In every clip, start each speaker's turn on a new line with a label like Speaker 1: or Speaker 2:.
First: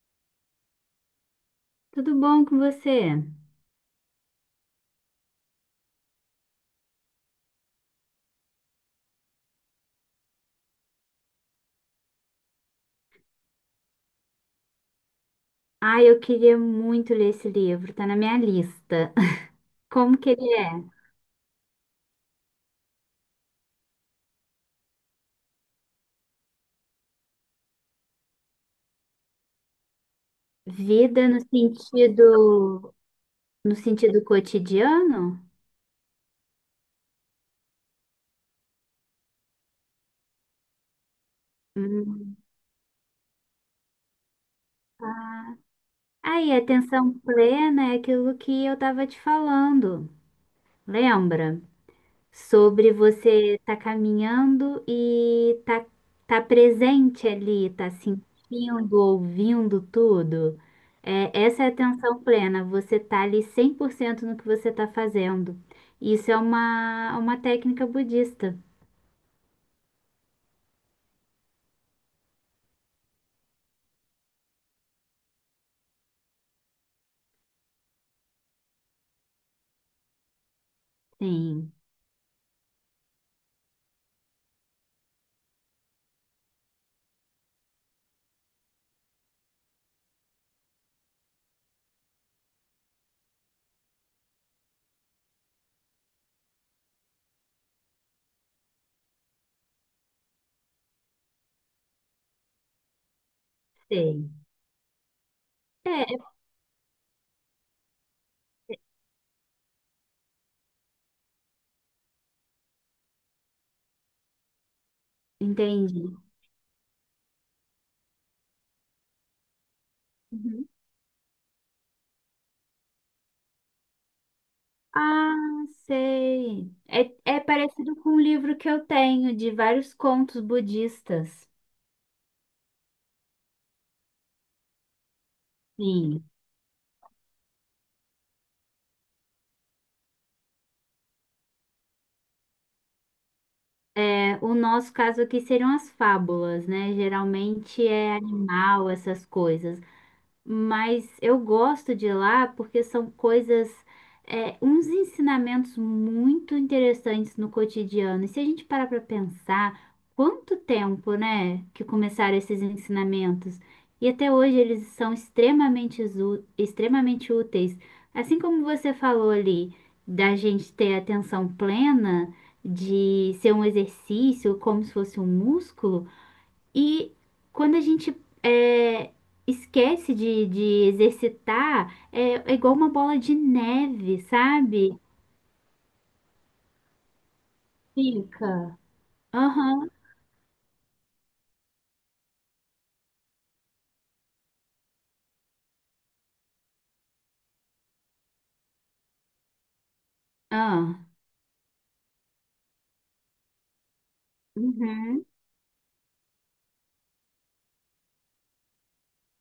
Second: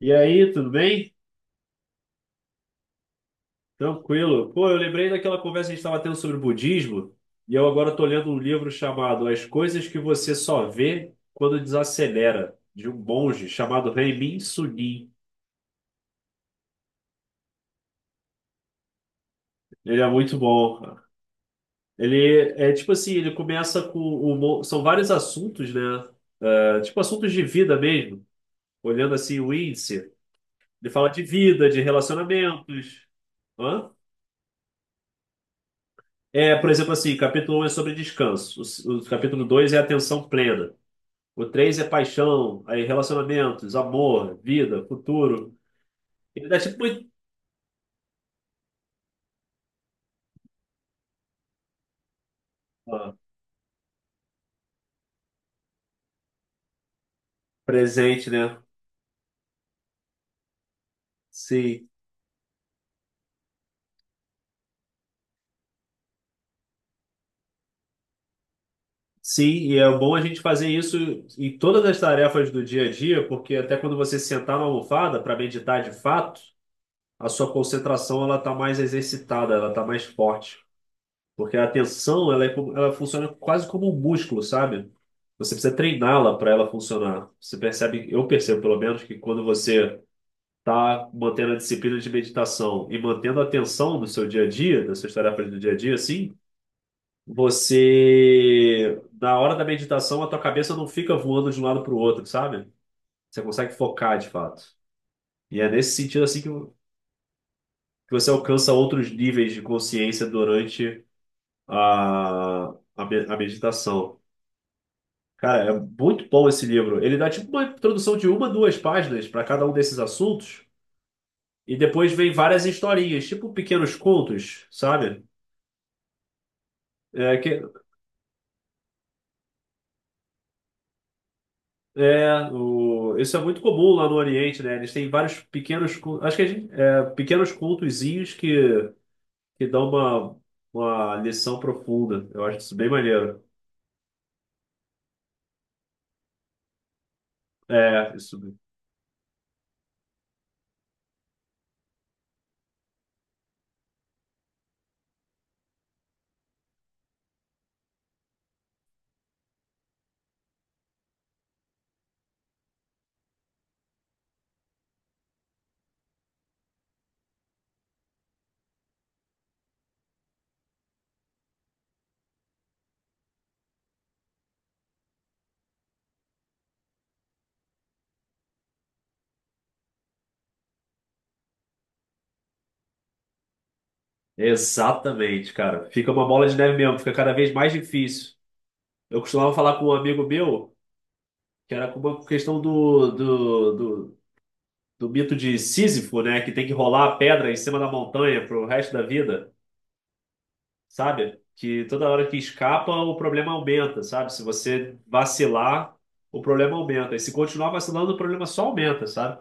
Speaker 1: E aí, tudo bem?
Speaker 2: Tudo bom com você?
Speaker 1: Tranquilo. Pô, eu lembrei daquela conversa que a gente estava tendo sobre budismo, e eu agora estou lendo um livro chamado As Coisas que Você Só Vê Quando Desacelera, de um monge chamado Renmin Sunim.
Speaker 2: Ai, eu queria muito ler esse livro, tá na minha lista.
Speaker 1: Ele é
Speaker 2: Como que
Speaker 1: muito
Speaker 2: ele
Speaker 1: bom,
Speaker 2: é?
Speaker 1: cara. Ele é tipo assim, ele começa com são vários assuntos, né? É, tipo assuntos de vida mesmo. Olhando assim o índice, ele fala de
Speaker 2: Vida no
Speaker 1: vida, de
Speaker 2: sentido,
Speaker 1: relacionamentos.
Speaker 2: no
Speaker 1: Hã?
Speaker 2: sentido cotidiano?
Speaker 1: É, por exemplo, assim, capítulo um é sobre descanso. O capítulo 2 é atenção plena. O três é
Speaker 2: Hum,
Speaker 1: paixão, aí relacionamentos, amor, vida, futuro.
Speaker 2: tá.
Speaker 1: Ele
Speaker 2: Aí,
Speaker 1: dá tipo muito
Speaker 2: atenção plena é aquilo que eu tava te falando. Lembra? Sobre
Speaker 1: ó,
Speaker 2: você tá caminhando e tá presente ali, tá
Speaker 1: presente, né?
Speaker 2: sentindo, ouvindo tudo. É, essa é a
Speaker 1: Sim.
Speaker 2: atenção plena, você tá ali 100% no que você tá fazendo. Isso é uma técnica budista.
Speaker 1: Sim, e é bom a gente fazer isso em todas as tarefas do dia a dia, porque até quando você sentar na almofada para meditar de fato, a sua concentração ela tá mais exercitada, ela tá mais forte. Porque a
Speaker 2: Sim,
Speaker 1: atenção, ela, é, ela funciona quase como um músculo, sabe? Você precisa treiná-la para ela funcionar. Você percebe, eu percebo pelo menos, que quando você está mantendo a disciplina de meditação e mantendo a atenção do seu dia a dia, das suas tarefas do dia a dia, assim, você, na hora da meditação, a tua cabeça não fica voando de um lado para o outro, sabe? Você consegue focar de
Speaker 2: sei.
Speaker 1: fato. E é nesse sentido,
Speaker 2: É,
Speaker 1: assim, que você alcança outros níveis de consciência durante a, a meditação. Cara, é
Speaker 2: entendi.
Speaker 1: muito bom esse livro. Ele dá tipo uma introdução de uma, duas páginas para cada um desses assuntos,
Speaker 2: Uhum.
Speaker 1: e depois vem várias historinhas, tipo pequenos contos, sabe?
Speaker 2: Ah, sei. É,
Speaker 1: É,
Speaker 2: é
Speaker 1: que,
Speaker 2: parecido com um livro que eu tenho de vários contos budistas.
Speaker 1: isso é muito comum lá no Oriente, né? Eles têm vários pequenos,
Speaker 2: Sim.
Speaker 1: acho que a gente, é, pequenos contozinhos que dão uma lição profunda. Eu acho isso bem maneiro.
Speaker 2: É, o nosso caso aqui seriam as fábulas, né? Geralmente
Speaker 1: É,
Speaker 2: é
Speaker 1: isso.
Speaker 2: animal, essas coisas, mas eu gosto de ir lá porque são coisas, é, uns ensinamentos muito interessantes no cotidiano. E se a gente parar para pensar, quanto tempo, né, que começaram esses ensinamentos? E até hoje eles são extremamente, extremamente úteis. Assim como você falou ali, da gente ter atenção plena, de ser um exercício, como se fosse um músculo. E quando a gente é, esquece de exercitar, é, é igual uma bola de neve, sabe?
Speaker 1: Exatamente, cara. Fica uma bola de neve mesmo, fica cada vez mais difícil.
Speaker 2: Fica.
Speaker 1: Eu costumava falar com
Speaker 2: Aham,
Speaker 1: um amigo meu, que era com a questão do, do mito de Sísifo, né? Que tem que rolar a pedra em cima da montanha pro resto da vida,
Speaker 2: ah,
Speaker 1: sabe? Que toda hora que escapa, o problema aumenta, sabe? Se você
Speaker 2: uhum,
Speaker 1: vacilar, o problema aumenta. E se continuar vacilando, o problema só aumenta, sabe?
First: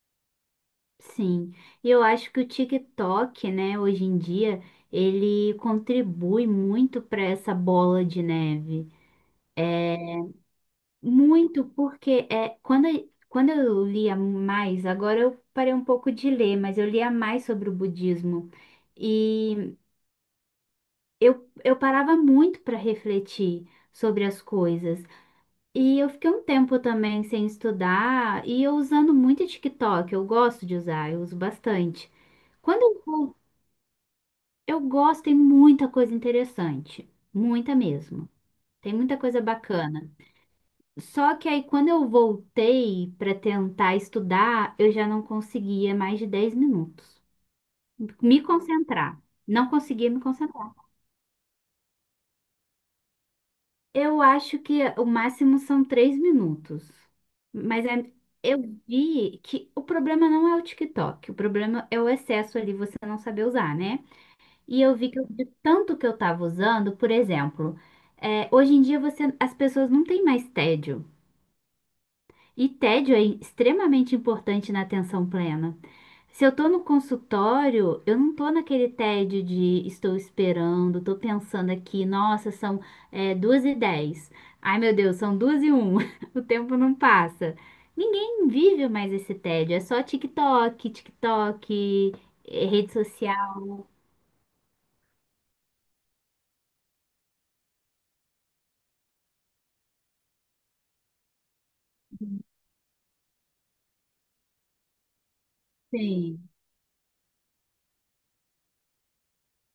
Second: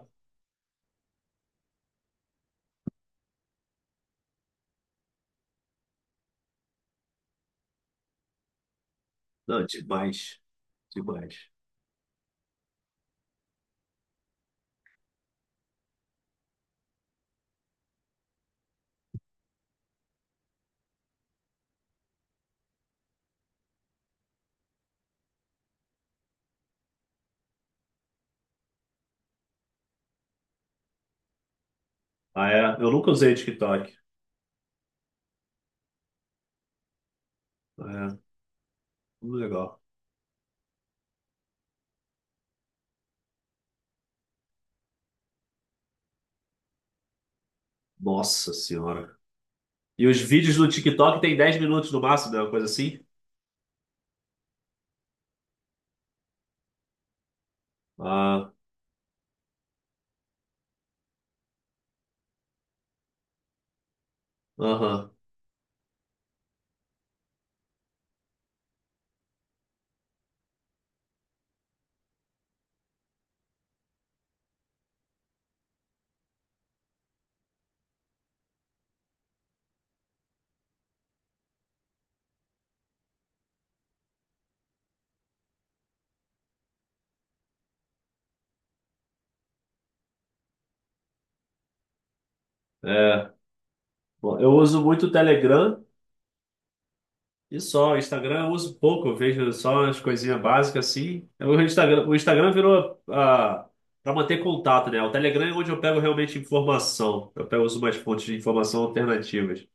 Speaker 2: sim. E eu acho que o TikTok, né, hoje em dia, ele contribui muito para essa bola de neve.
Speaker 1: Não, demais, demais.
Speaker 2: Muito, quando eu lia mais, agora eu parei um pouco de ler, mas eu lia mais sobre o budismo. E eu parava muito para refletir sobre as coisas. E eu fiquei um tempo também sem estudar e eu usando muito TikTok. Eu gosto de usar, eu uso bastante.
Speaker 1: Ah, é?
Speaker 2: Quando
Speaker 1: Eu
Speaker 2: eu
Speaker 1: nunca usei
Speaker 2: vou,
Speaker 1: TikTok.
Speaker 2: eu gosto, tem muita coisa interessante, muita
Speaker 1: Ah,
Speaker 2: mesmo.
Speaker 1: é,
Speaker 2: Tem muita
Speaker 1: muito
Speaker 2: coisa
Speaker 1: legal.
Speaker 2: bacana. Só que aí quando eu voltei para tentar estudar, eu já não conseguia mais de 10 minutos me
Speaker 1: Nossa senhora.
Speaker 2: concentrar. Não
Speaker 1: E
Speaker 2: conseguia me
Speaker 1: os vídeos do
Speaker 2: concentrar.
Speaker 1: TikTok tem 10 minutos no máximo, né? Uma coisa assim.
Speaker 2: Eu acho que o máximo são 3 minutos. Mas é-
Speaker 1: Ah,
Speaker 2: eu vi que o problema não é o TikTok, o problema é o excesso ali, você não saber usar, né? E eu vi
Speaker 1: aham.
Speaker 2: que de tanto que eu tava usando, por exemplo, é, hoje em dia as pessoas não têm mais tédio. E tédio é extremamente importante na atenção plena. Se eu tô no consultório, eu não tô naquele tédio de estou esperando, tô pensando aqui, nossa, são 2:10. Ai, meu Deus, são 2:01. O tempo não passa. Ninguém vive mais esse tédio, é só TikTok, TikTok, rede
Speaker 1: É.
Speaker 2: social.
Speaker 1: Bom, eu uso muito o Telegram. E só, o Instagram eu uso pouco, eu vejo só as coisinhas básicas assim. O Instagram virou, ah, para manter contato, né? O Telegram é onde eu pego realmente
Speaker 2: Sim.
Speaker 1: informação. Eu pego, uso umas fontes de informação alternativas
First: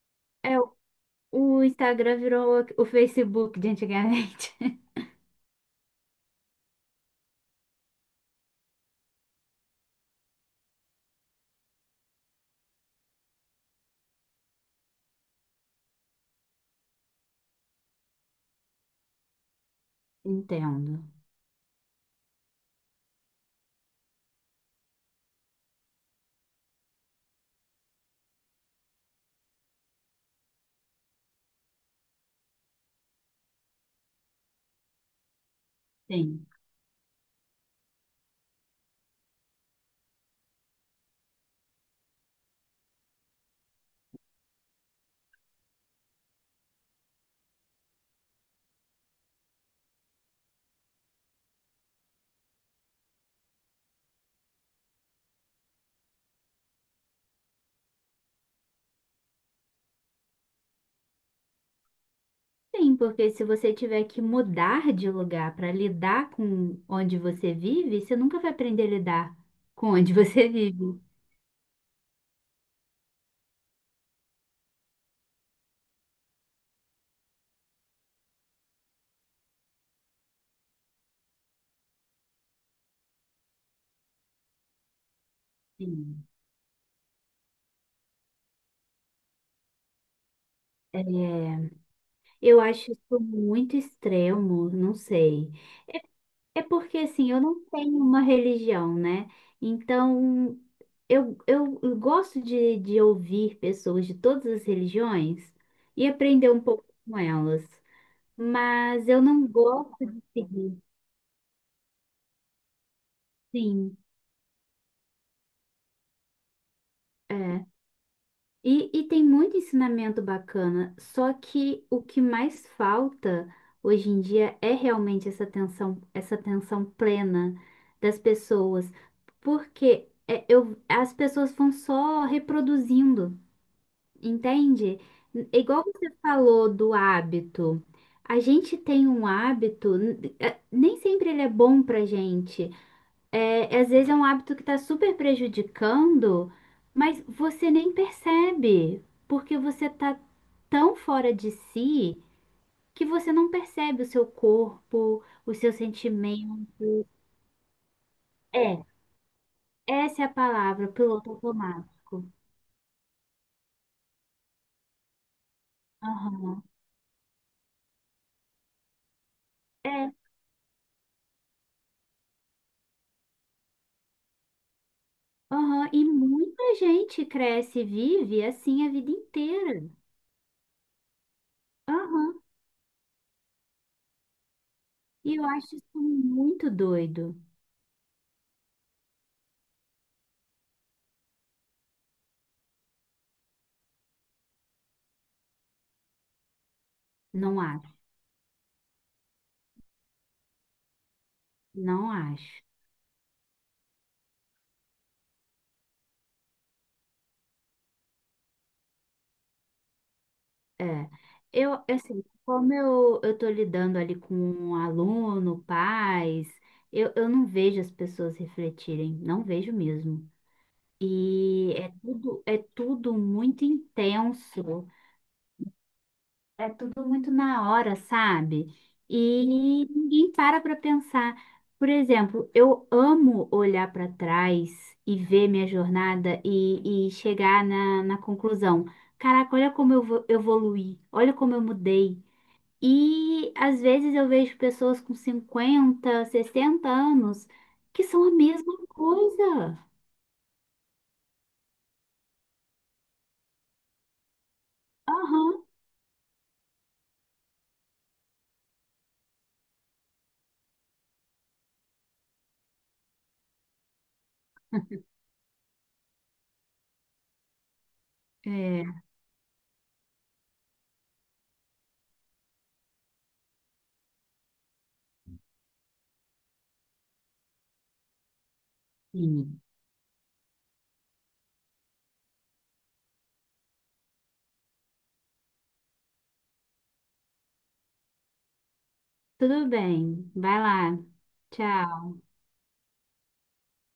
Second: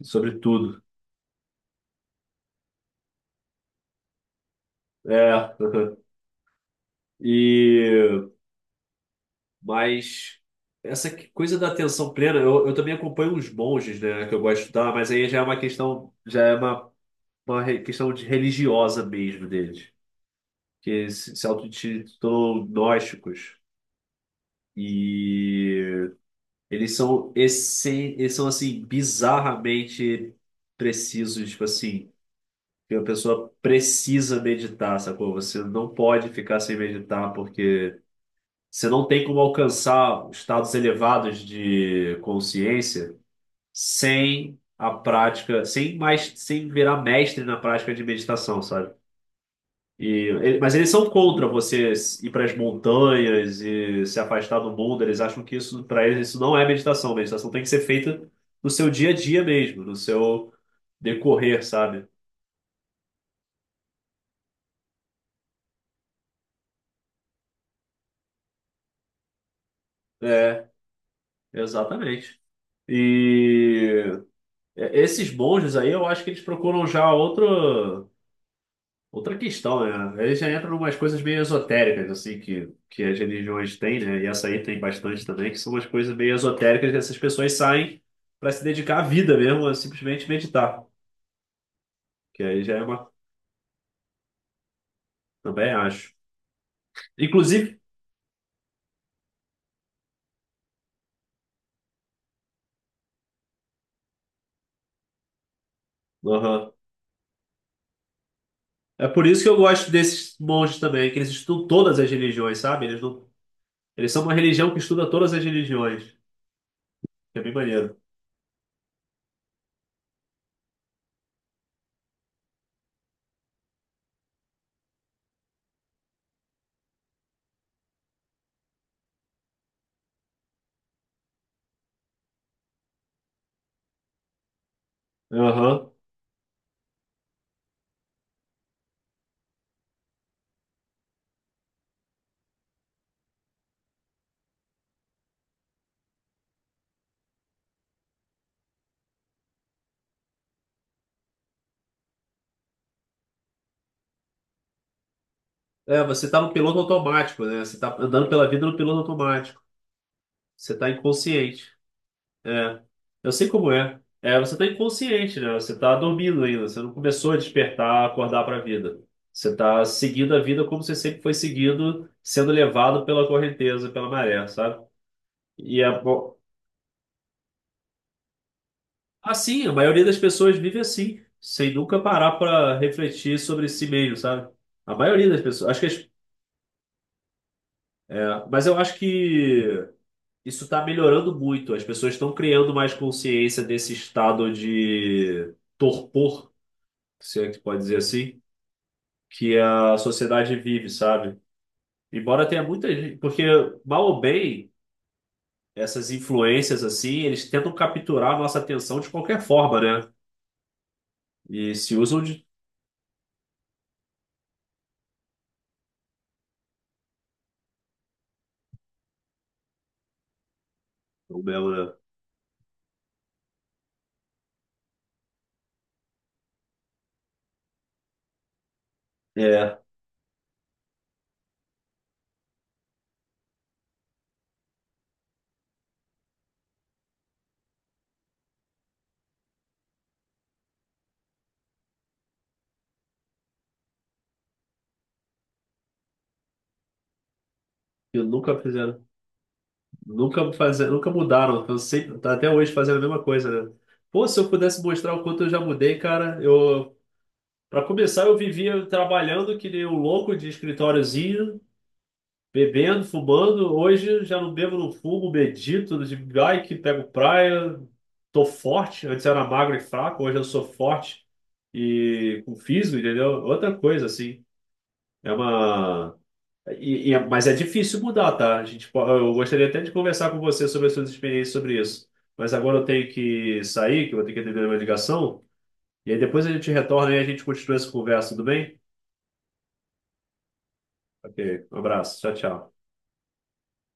Speaker 1: sobre
Speaker 2: É,
Speaker 1: tudo.
Speaker 2: o Instagram virou o Facebook de antigamente.
Speaker 1: É. E mas essa coisa da atenção plena, eu também acompanho uns monges, né, que eu gosto de estudar, mas aí já é uma questão, já é uma questão de religiosa mesmo deles,
Speaker 2: Entendo.
Speaker 1: que se autotitulam gnósticos. E eles são eles são assim bizarramente precisos, tipo assim, que a pessoa precisa meditar, sacou? Você não pode
Speaker 2: Sim.
Speaker 1: ficar sem meditar porque você não tem como alcançar estados elevados de consciência sem a prática, sem mais, sem virar mestre na prática de meditação, sabe? E, mas eles são contra você ir para as montanhas e se afastar do mundo. Eles acham que isso, para eles, isso não é meditação. Meditação tem que ser feita no seu dia a dia mesmo, no seu decorrer, sabe?
Speaker 2: Sim, porque se você tiver que mudar de lugar para lidar com onde você vive, você nunca vai aprender a lidar com onde você
Speaker 1: É,
Speaker 2: vive.
Speaker 1: exatamente. E é, esses monges aí, eu acho que eles procuram já outro. Outra questão, né? Aí já entra umas coisas meio esotéricas, assim, que as religiões têm, né? E essa aí tem bastante também, que são umas coisas
Speaker 2: Sim.
Speaker 1: meio esotéricas que essas pessoas saem para se dedicar à vida mesmo, a simplesmente meditar.
Speaker 2: É,
Speaker 1: Que
Speaker 2: eu
Speaker 1: aí já é
Speaker 2: acho
Speaker 1: uma.
Speaker 2: isso muito extremo, não sei.
Speaker 1: Também acho.
Speaker 2: É porque, assim, eu não
Speaker 1: Inclusive,
Speaker 2: tenho uma religião, né? Então, eu gosto de ouvir pessoas de todas as religiões e aprender um
Speaker 1: aham,
Speaker 2: pouco com elas.
Speaker 1: é
Speaker 2: Mas eu
Speaker 1: por isso
Speaker 2: não
Speaker 1: que eu gosto
Speaker 2: gosto de
Speaker 1: desses
Speaker 2: seguir,
Speaker 1: monges também, que eles estudam todas as religiões, sabe? Eles não,
Speaker 2: sim.
Speaker 1: eles são uma religião que estuda todas as religiões, que é bem
Speaker 2: É.
Speaker 1: maneiro.
Speaker 2: E, e tem muito ensinamento bacana, só que o que mais falta hoje em dia é realmente essa atenção plena das pessoas, porque as pessoas vão só reproduzindo, entende? Igual
Speaker 1: Aham.
Speaker 2: você falou do hábito, a gente tem um hábito, nem sempre ele é bom pra gente. É, às vezes é um hábito que está super prejudicando, mas você nem percebe, porque você está tão fora de si que você não percebe o seu corpo, o seu
Speaker 1: É, você tá no piloto
Speaker 2: sentimento.
Speaker 1: automático, né? Você tá andando pela vida no
Speaker 2: É,
Speaker 1: piloto automático.
Speaker 2: essa é a
Speaker 1: Você
Speaker 2: palavra,
Speaker 1: tá
Speaker 2: piloto
Speaker 1: inconsciente.
Speaker 2: automático.
Speaker 1: É, eu sei como é. É, você tá inconsciente, né? Você tá dormindo ainda,
Speaker 2: Aham.
Speaker 1: você não começou a despertar, acordar para a vida. Você tá
Speaker 2: É,
Speaker 1: seguindo a vida como você sempre foi seguindo, sendo levado pela correnteza, pela maré, sabe? E
Speaker 2: aham.
Speaker 1: é
Speaker 2: E
Speaker 1: bom.
Speaker 2: muita gente cresce e vive assim a vida
Speaker 1: Assim, a
Speaker 2: inteira.
Speaker 1: maioria das pessoas vive assim, sem nunca parar
Speaker 2: Aham.
Speaker 1: para refletir sobre si mesmo, sabe? A maioria
Speaker 2: E
Speaker 1: das
Speaker 2: eu
Speaker 1: pessoas.
Speaker 2: acho isso muito doido.
Speaker 1: É, mas eu acho que isso está melhorando muito. As pessoas estão criando mais consciência desse estado de torpor, se é que
Speaker 2: Não
Speaker 1: pode
Speaker 2: acho,
Speaker 1: dizer assim, que a sociedade vive, sabe?
Speaker 2: não
Speaker 1: Embora tenha
Speaker 2: acho.
Speaker 1: muita gente, porque mal ou bem, essas influências assim, eles tentam capturar a nossa atenção de qualquer forma, né?
Speaker 2: É,
Speaker 1: E
Speaker 2: é
Speaker 1: se usam
Speaker 2: assim,
Speaker 1: de
Speaker 2: eu tô lidando ali com um aluno, pais, eu não vejo as pessoas refletirem, não vejo mesmo.
Speaker 1: o mesmo,
Speaker 2: E
Speaker 1: né?
Speaker 2: é tudo muito intenso, é tudo muito na hora, sabe? E
Speaker 1: É,
Speaker 2: ninguém para para pensar. Por exemplo, eu amo olhar para trás e ver minha jornada e chegar na conclusão. Caraca, olha como eu evoluí, olha como eu mudei. E às vezes eu vejo pessoas com 50, 60 anos que
Speaker 1: que
Speaker 2: são a
Speaker 1: nunca
Speaker 2: mesma
Speaker 1: fizeram,
Speaker 2: coisa.
Speaker 1: nunca fazer, nunca mudaram. Eu sempre, tá até hoje fazendo a mesma coisa, né? Pô, se eu pudesse mostrar o quanto eu já
Speaker 2: Aham.
Speaker 1: mudei, cara, eu, para começar, eu vivia trabalhando que nem um louco de escritóriozinho, bebendo, fumando, hoje já não bebo, não fumo, medito, de bike, pego praia, tô
Speaker 2: É,
Speaker 1: forte. Antes era magro e fraco, hoje eu sou forte e com físico, entendeu? Outra coisa, assim. É uma. Mas é difícil mudar, tá? A gente, eu
Speaker 2: sim.
Speaker 1: gostaria até de conversar com você sobre as suas experiências sobre isso. Mas agora eu tenho que sair, que eu vou ter que atender uma ligação. E aí depois a gente retorna e a gente continua essa conversa, tudo bem?
Speaker 2: Tudo bem. Vai lá.
Speaker 1: Ok, um
Speaker 2: Tchau.
Speaker 1: abraço, tchau, tchau.